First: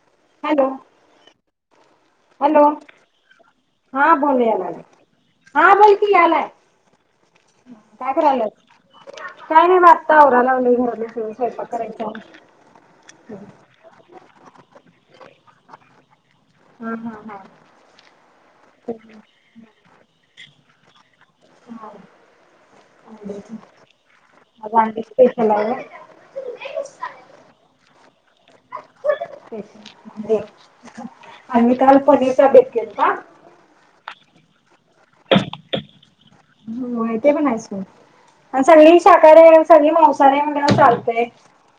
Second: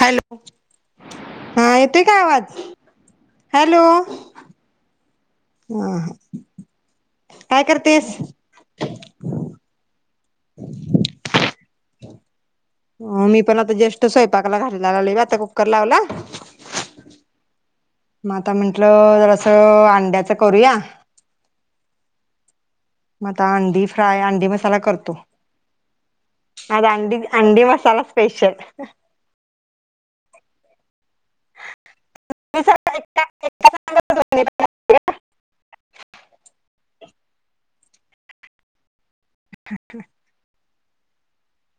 Hello हा येतोय काय आवाज? Hello hello! हा बोल यालाय हा बोल की यायलाय काय काय करतेस करायलास काय नाय [unintelligible] हो मी पण आता जस्ट स्वयंपाकला घालायलाले हे बघ आता कुकर लावला हा हा हा म आता म्हटलं जरास अंड्याच करूया हा म आता अंडी फ्राय अंडी आज मसाला अंडी करतो स्पेशल आहे व्हय आज अंडी स्पेशल अंडी मसाला स्पेशल [unintelligible] पनीरचा बेत केलता रिकामा ऑडिओ होय ते पण हायच की आणि ली शाकारारी हाय सगळी मांसाहारी हाय म्हणल्यावर चाल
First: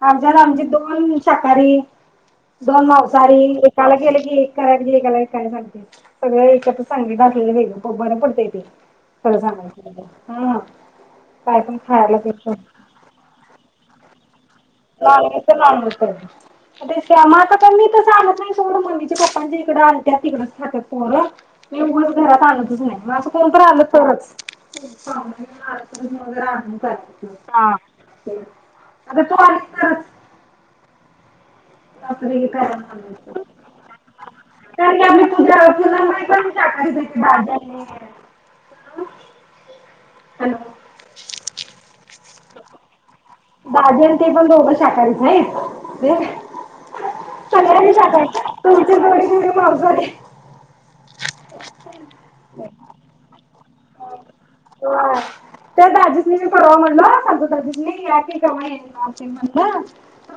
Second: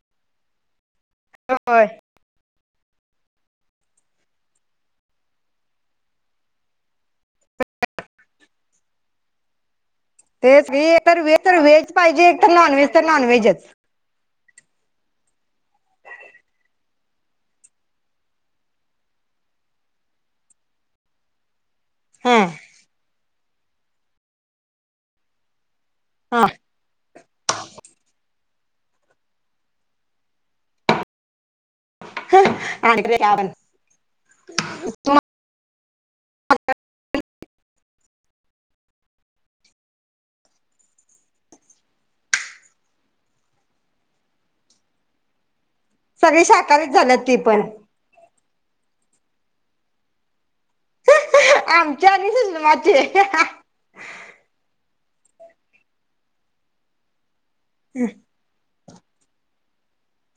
आमच्यात आमची कोण शाकाहारी? होय दोन मांसाहारी एकाला केले की एक करायला कि एकाला एकायला सांगते सगळ एकत्रच सांगितलेले वेगळं बरं पडतेय ते. काय सांगलाय? म्हणजे हा तेच तर तर व्हेज खायला पाहिजे एक भेटतं. तर नॉन व्हेज तर नॉनव्हेजच. लाल ते मग आता पण मी तस आणत नाही सोड मम्मीचे पप्पच्या इकडें आणतात तिकडच खातात पोर मी उगच हा घरात आणतच नाही म असं कोणत आणलं तरच. हा आणून चालत नाही आग तु आलीस की कार आणि आपण की आम्ही पुजा पूनम ताई पण शाकाहारी होत्या. हॅलो दाजी आणि ते पण दोघं शाकाहारी च हाईत. सगळे शाकाहारी झालं ते पण. थोडी थोडी मांसाहारी आमच्या आणि सुषमाची त्या दाजी सनी मी पररवा म्हणलो संजू या की कवा येणार? या की म्हणलं.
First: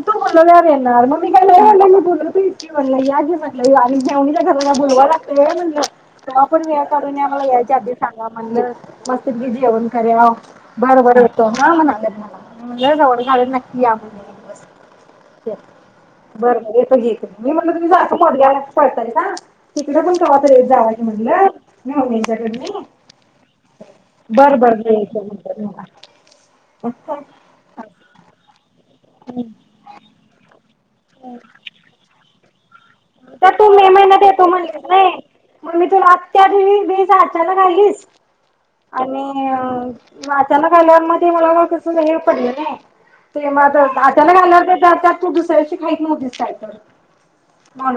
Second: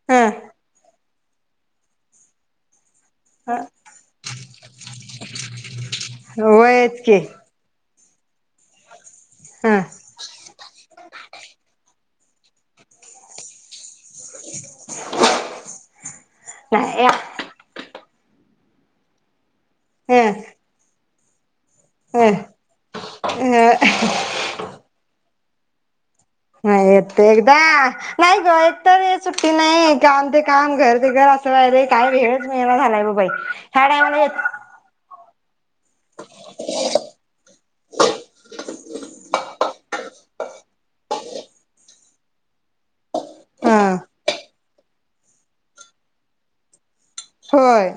तू ह बोलवल्या वर येणार मग मि काय नाही म्हटलं मि बोलवतोय की. म्हणल या म्हटलं आणि मेव्हणी च्या घराला बोलवाय लागतंय व्हय म्हणलं कवा पण वेळ होयच काढून की यायच्या आधी. सांगा म्हणल. मस्त पैकी ह जेवण करुया बरबर येतो ह म्हणाले. म्हणलं सवड काढून नक्की या. बर बर येतो घे मी म्हणलं तुम्ही जात पोरग्याला घेऊन पळतासा इकडं पण ह कव्हा तरी येत जा. म्हणलं. अ [unintelligible] बरं बरं ह ह येतो एकदा नाही ग. एकतर ते सुट्टी नाही काम ते काम घर ते काय अस डायरेक्ट काय रे [inaudible] का तू मे महिन्यात येतु म्हणलीस व्हय [unintelligible] हा [unintelligible] होय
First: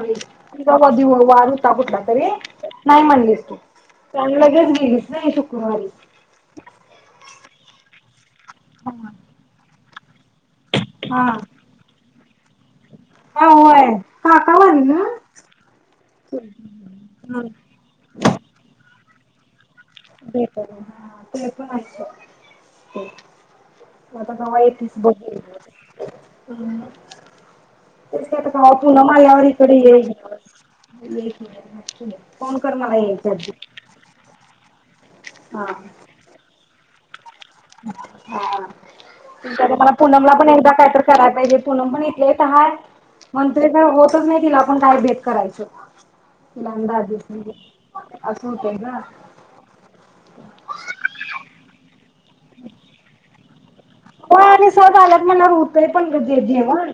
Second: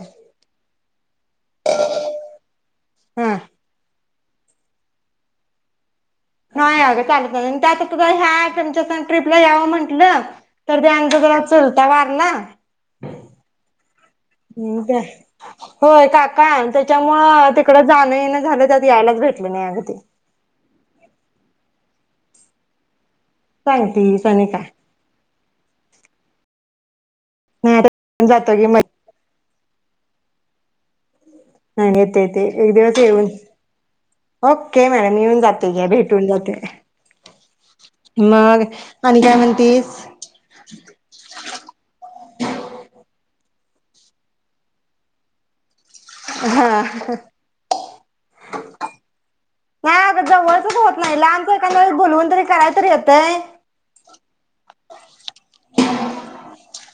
वा वा दिवा वार होता कुठला तरी नाय हा म्हणलीस तू चांगल घर गेलीस नाय शुक्रवारी [unintelligible] त्यांचं ते ट्रीपला यावं म्हण ना हा [unintelligible] हा होय काका वारले ना होय काका हम्म त्याच्यामुळं तिकड जाणं येणं झालं त्यात यायलाच भेट बन्यागत भेटल ना ते पण आयशा ते सांगतीस आता आणि कवा काय येतीस बघू अ नाही जातो की कवा येती ना आयावरी [unintelligible] नाय येते येते एक दिवस येवन आधी ओक पडा येऊन हा जाते घ्या भेटून जातोय आणि काय म्हणतीस पूनमला पण एकदा कायतर करायचय हे पूनम पण येतीय हाय मग ते धावत नाय की हीला पण काय भेट करायच हा असं होतंय गं. नाय आता जवळचच होत नाही लांबच कायतरी बोलवून तरी करायतरी तरी येतंय हो आणि स आल्यात म्हणणार होतय पणे जेवण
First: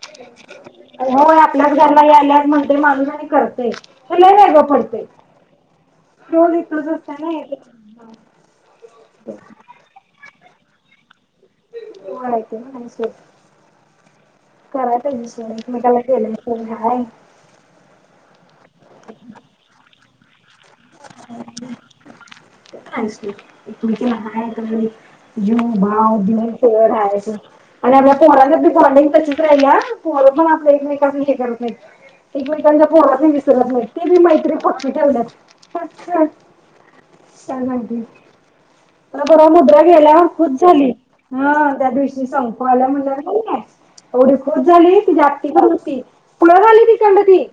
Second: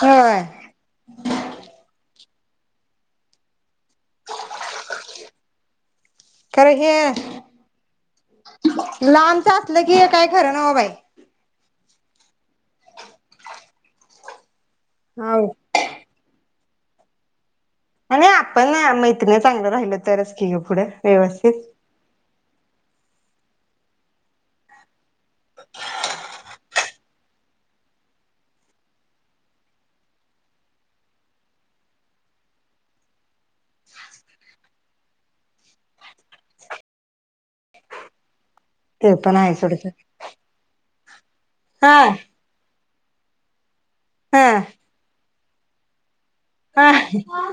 होय हो आपल्याच घरला याला म्हणते माझ नाय करते ते लय वेळग पडतय खर हे लामच असलं की काय ठरनव बाय हो आलते ना माणसे करायचा हो हिशेब एक मेकाला केलंय [inaudible] हाय आणि आपण ना मैत्रिणी चांगल राहिल तरच की येऊ पुढं. व्यवस्थित [unintelligible] तुमची [unintelligible] जू भाव [unintelligible] हाय आणि आपल्या पोहरच्या बॉडंग तच आहे या आणि आपल्या [unintelligible] पण आपलं एकमेकांच हे करत नाही एकमेकांच्या पोहरात विसरत नाही ते बी मैत्री पपी ठवलं अच्छा [unintelligible] ते तर पण बर आहे मुद्रा सोडच गेल्या खुश झाली ह त्या हा दिवशी संपवाल्या म्हण [unintelligible] एवढी हा खुश झाली की जा [unintelligible] होती पुलं झाली हा ती खंड ती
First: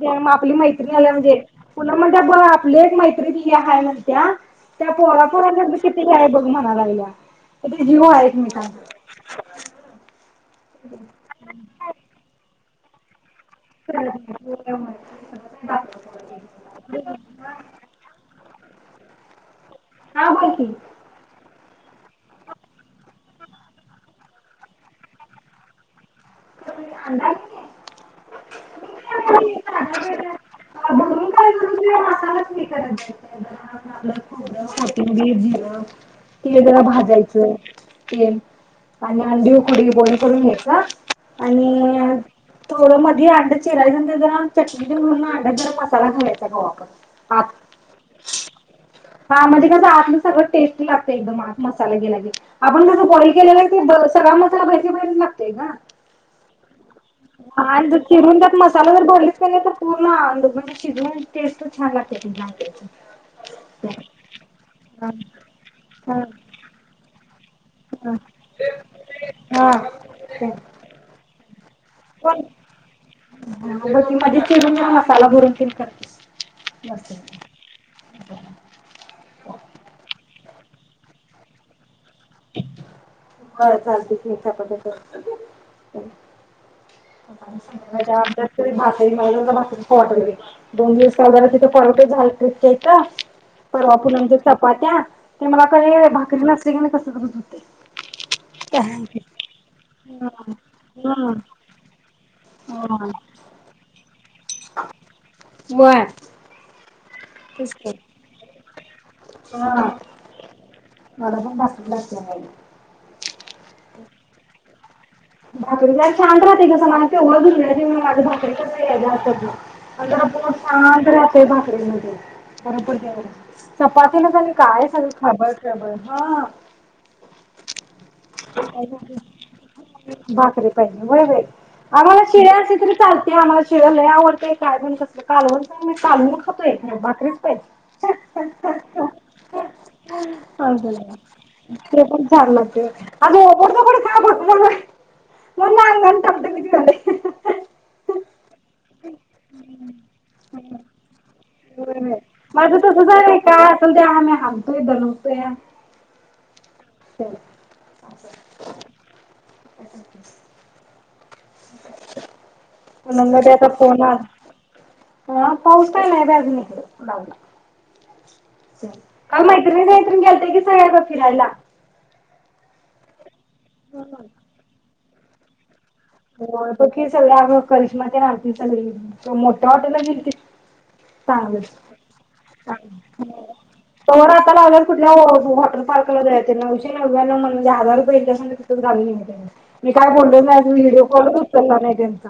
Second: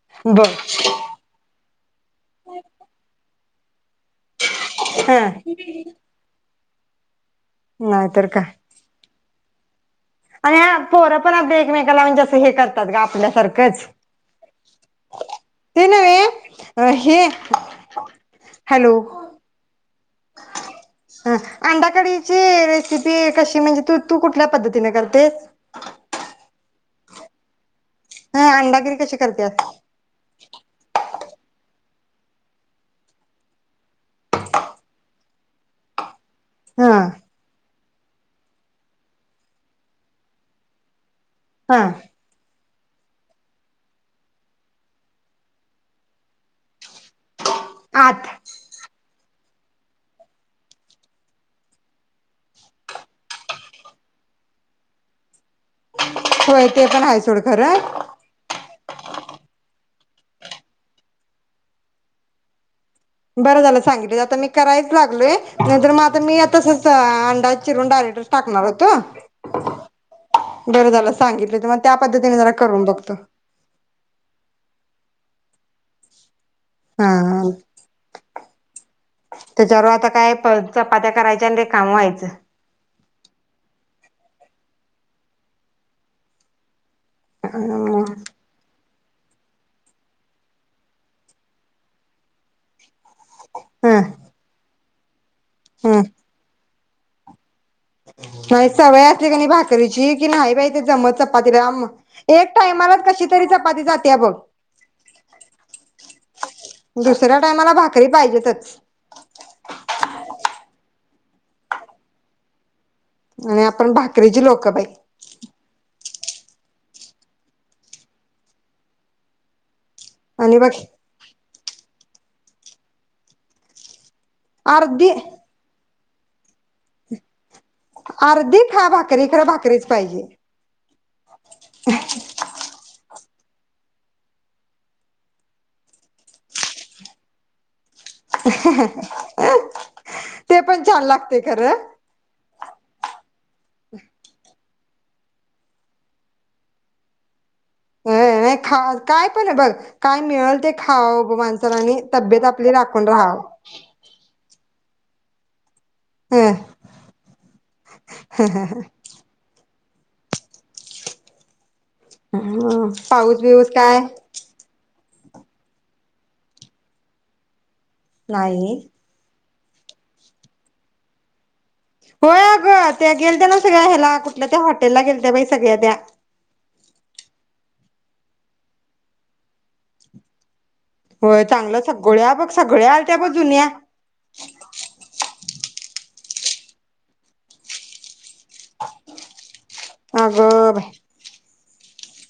ज बघ आपली मैत्री आल्या म्हणजे लंब म्हणजे बर आपली एक मैत्रीणी ते हाय [inaudible] त्या त्या हा पोरापोर [unintelligible] बघ म्हणालायल्या किती जीव नाहीतर आहे काय तुमचा. आणि हा पोरं पण अगदी एकमेकाला म्हणजे जसं हे कर सदग्या आपल्यासार तेच ते नहे हे हॅलो हा बोल की. अंडाकडीची रेसिपी कशी म्हणजे तू तू कुठल्या पद्धतीने करते? [inaudible] ह अंडाकरी कशी करत्यात? [unintelligible] तीळ जरा ह भाजायचे. येन आणि अंडी उखडी बॉईल करून घ्यायचा. हां आणि थोडं मधी अंडा चिरायच ते जरा चटणी च भरून अंडा जिरं मसाला घालायचा गवा आपण आ आठ हा म्हणजे कसं आतलं सगळं टेस्टी लागत एकदम आत मसाला गेला की, आपण कसं बॉईल केलेला की ब सगळा मसाला बाहेर ची बाहिरच लागतय का. होय. ते पण आहे सोड खरं आणि जर चिरून द्यात मसा [unintelligible] म्हणे शिजवून टेस्ट छान लागतेय [unintelligible] बरं झालं सांगितलं आता मी करायच हा. लागलोय नाहीतर माझं हा मी मग आता मी तसच आ अंडा चिरून डायरेक्टच टाकणार होतो हा बरं झालं सांगितलं ते पण [unintelligible] त्याला भरून तिन करतीस. हम हम त्याच्यावर आता काय प चपात्या करायच्या अन् रिकामं व्हायचं. बर चालतंय. [unintelligible] चपात्या [unintelligible] महिस् [unintelligible] पटली दोन दिवस [unintelligible] तिथे परवट झाल टप [inaudible] परवा ह पुनमच्या चपात्या. ते मला ह [unintelligible] भाकरी नसत [unintelligible] [unintelligible] नाही सवय असली कणी भाकरीची की नाही बाई ते जमत मला चपाती ला एक टायमाला कशी तरी चपाती जातेया बघ. व्हय. दुसऱ्या टायमाला भाकरी पाहिजेतच. [unintelligible] मला पण भाकरी लागते बाई. आणि आपण भाकरीची लोकं बाई. [unintelligible] भाकरे जरा छान लागते ग बाई [unintelligible] अन् जरा पोट आणि बघ शांत राहतय भाकरी मध्ये. चपात तेन झालं काय सगळं खळबळ खळबळ. हां. आर्धी खा भाकरी, खरं भाकरीच पाहि भाकरीे पाहिजे होय होय आम्हाला शिळ्या असेल तरी चाल ते आम्हाला शिळ्या आवडतय काय पण कसं कालवण काय माहित कालून खातोय भाकरीच पाहि ते पण अवघड छान आहे. लागतय खरं. अगं [unintelligible] खा. [unintelligible] मग मालवण. [unintelligible] अ अ अ खा काय पण ये बघ काय मिळेल ते खावं ब माणसरानी तब्येत आपली माझं राखून तसंच आहे राहावं. का असल ते बलवतया. हां. हा हा हा. [unintelligible] हां म्हणून पाऊस-बिऊस काय? हा पऊस काय नाय बाय अजून इकडं. नाही. काल मैत्रीण-मैत्रीण गेल्त्या की [unintelligible] फीरायला. होय अगं ते गेलत्या ला सगळ्या ह्याला कुठल्या त्या हाॅट त्याला गेलत्या बाई सगळ्या त्या होय बाकी सगळया आम्ही करिश्माचा आण्टीचा [unintelligible] मोठ्या हॉटेलला गेली की. होय चांगलं सगळ्या बघ सगळ्या आलत्या बघ जुन्या कवर आता लावल्यावर कुठल्या. [unintelligible] [unintelligible] वॉटर पार्कला जायचंय नऊशे नव्या म्हणजे हजार रुपये हिच्या संग तिथंच घालवून येऊ दे. मी का बोललो नाही अगं बाई विडिओ कॉल कर कलर आहे ज्यांचा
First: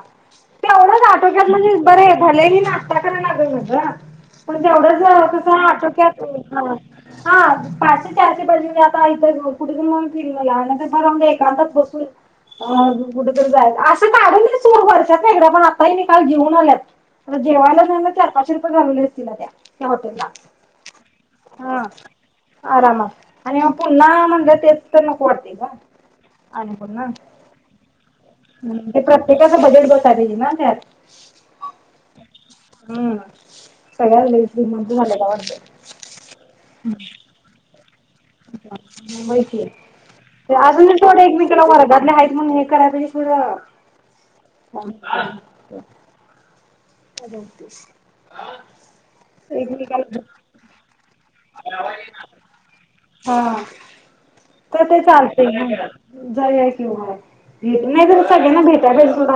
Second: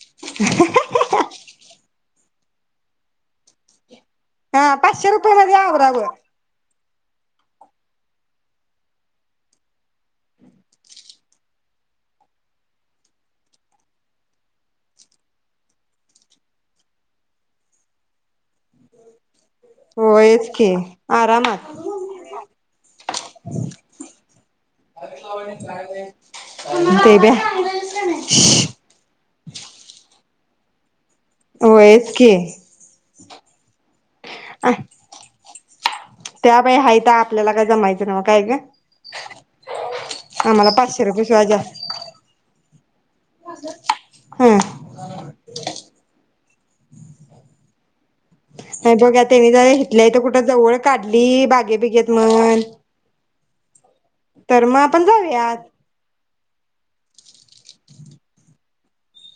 तेवढचं आटोक्यात म्हणजे बरं आहे भलेही नाशता कराय लागलं. [unintelligible] पण हा तेवढंच पाचशे रुपये मध्ये तसं आवरावं आटोक्यात. [unintelligible] हा पाचशे-चारशे पाहिजे आता इथं [unintelligible] कुठरून म फीरीवाला आला तसं [unintelligible] एकांतात बसून आ कुठेतरी जाय असं काढून दे की चोर वर्षात वेगळे पण आताही निकाल जेऊन आल्यात आता जेवायला न्याला की चार पाचशे रु घालले असतील त्या त्या हॉटेलला, होयच की आरामात हा आरामात आणि हा पुन्हा म्हणलं तेच तर नको वाटते ग आणि पुन्हा ते बी [unintelligible] हम्म ते प्रत्येकाचं बजेट बसाय पायजे न त्यात. होयच की हम्म सगळ्या झालय श्रीमंत झाल्या त वाटतं ह [unintelligible] त्या बाई हातं आपल्याला काय जमायंच माहितीये आम्हाला अजून पाचशे थोडं रुपये शिवाय एकमेकेला जास्त वर्गातल्या आहेत म्हणूनी करावे पुरा हं [unintelligible] हॅलो अ बघा तेन्हि जरा हितल्या हित कुठ्ला जवळ ली बागे बिगेत म्हण. हा मग तर ते आपण जाऊयात चालतयं. जाऊ या की, भेट नाही झाली. सगळ्यांना भेटाय पाहिजे सोड.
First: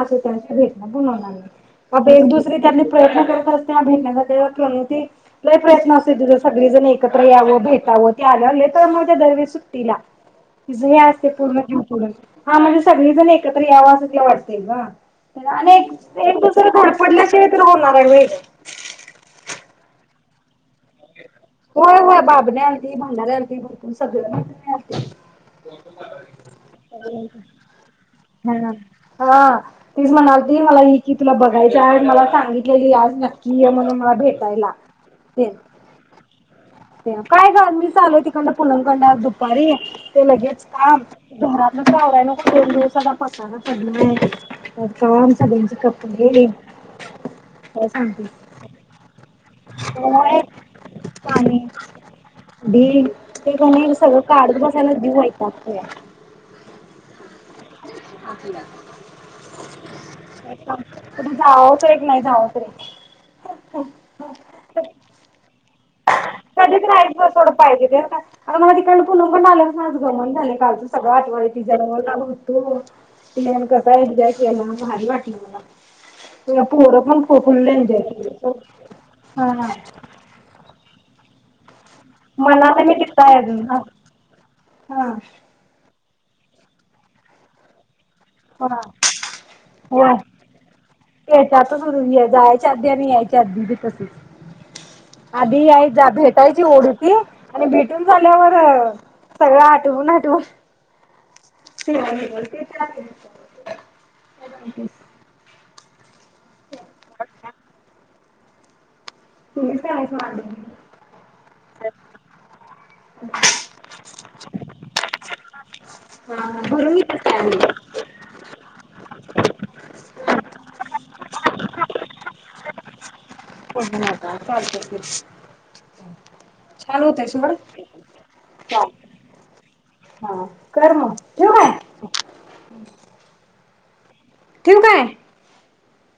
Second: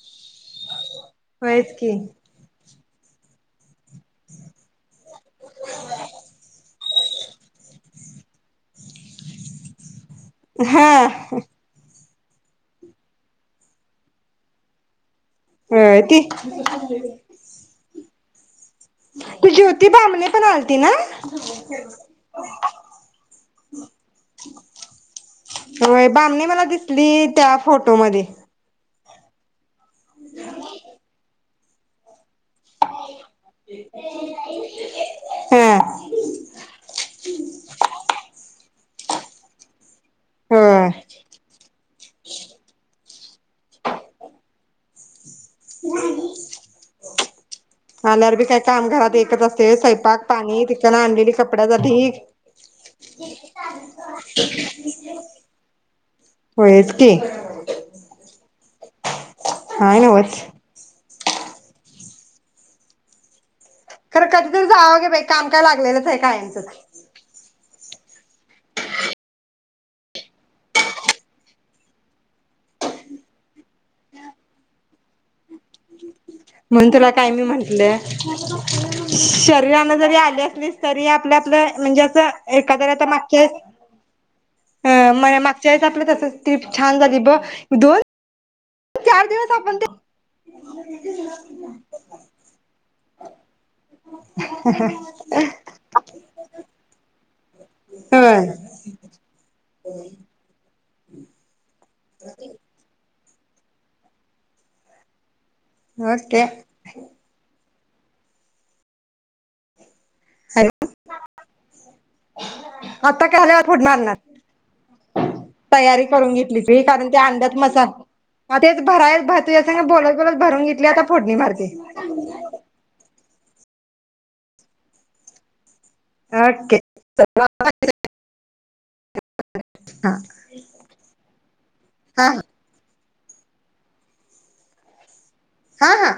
भेट पण होणार नाही. होयच की म एक दुसरी त्यांनी प्रयत्न करत असतीया. भेटण्यासाठी प्रणोती लय प्रयत्न असतय तीझं सगळी जण एकत्र यावं, भेटवं ती आल्यावर लय तळमळतीया दरवेळेस सुट्टी ट्टिला तिझं हा हे असते पूर्ण जीव तोडून हा म्हणजे सगळीजण एकत्र यावं असं ते वाटतय. गं आणि होय ती एक दुसर धडपडल्या शिवाय तर होत होणार हाय व्हय गं ती ज्योती बामणी पण आल तीना होय. होय बाबड्या आलती, भंडारी आलती, भरपूर सगळं मैत्रिणी होय बामणी मला दिसली आलती. त्या फोटो मध्ये हा हा तीच म्हणाल ती मला इ की तुला बघायच हाय मला सांगितलेली, आज नक्की ये म्हणून मला भेटायला. तेन हा ते काय गं मीच आलोय तिकंड पुनम कडनं दुपारी ते लगेच होय काम घरातलं तर आवराय नको दोन दिवसाचा पसारा पडलायं. [inaudible] काय सांगते आल्यार बी काय काम घरात एकच असतयं. होय, पाणी कपड्याचा ढीग भांडी ते कणी सगळं काढत बसायला जीव वैतागतोया. व्हयचं की काय न्हवतं, कुठं जावावं, तर एक नाही जाव तरी खरं कधीतरी जावावं की बाई, काम काय? लागलेलंच आहे [inaudible] कायमचंच कधीच नाही ब सोडतं. पाहिजे ग आता आता मला तिकड पुनमकडंन आल्याबसंन आज गमण झालंय. कालच सगळं आठवाय लागलयं तिच्या घरात होतो. प्लॉन कसा एनजॉय केला भारी वाटलं मला. म्हणुन पोरं तुला पण काय मी फुल म्हंटलं, एन्जॉय केली सोड हा शरीरान जरी आली असलीस तरी आपल्यातलं म्हणजे अस मनाला एखाद्या मी आता तिथं आहे अजून मागच्यावेळी हा [unintelligible] हा हं मागच्यावेळीस आपलं तस ट्रीप छान झाली. बघ दोन हा चार दिवस आपण ते होय, तेच्यातच जायच्या आधी, आणि यायच्या आधी, भी तसच आधी या भेटायची ओढ होती. आणि भेटून होय झाल्यावर सगळं, आठवून आठवून [unintelligible] [unintelligible] तेच ओके.. [unintelligible] [unintelligible] आता [unintelligible] पुढन अणार तयारी करून घेतली ती, की ते भरून घेते अंड्यात चांगली. मसाला तेच भराय तुझ्या संग बोलत. [unintelligible] भरून घेतली आता फोडणी मारते ओके [unintelligible] छान होतयस हा बरं का? हा कर मग ठेवू काय? हा हा.. ठेवू काय? हा हा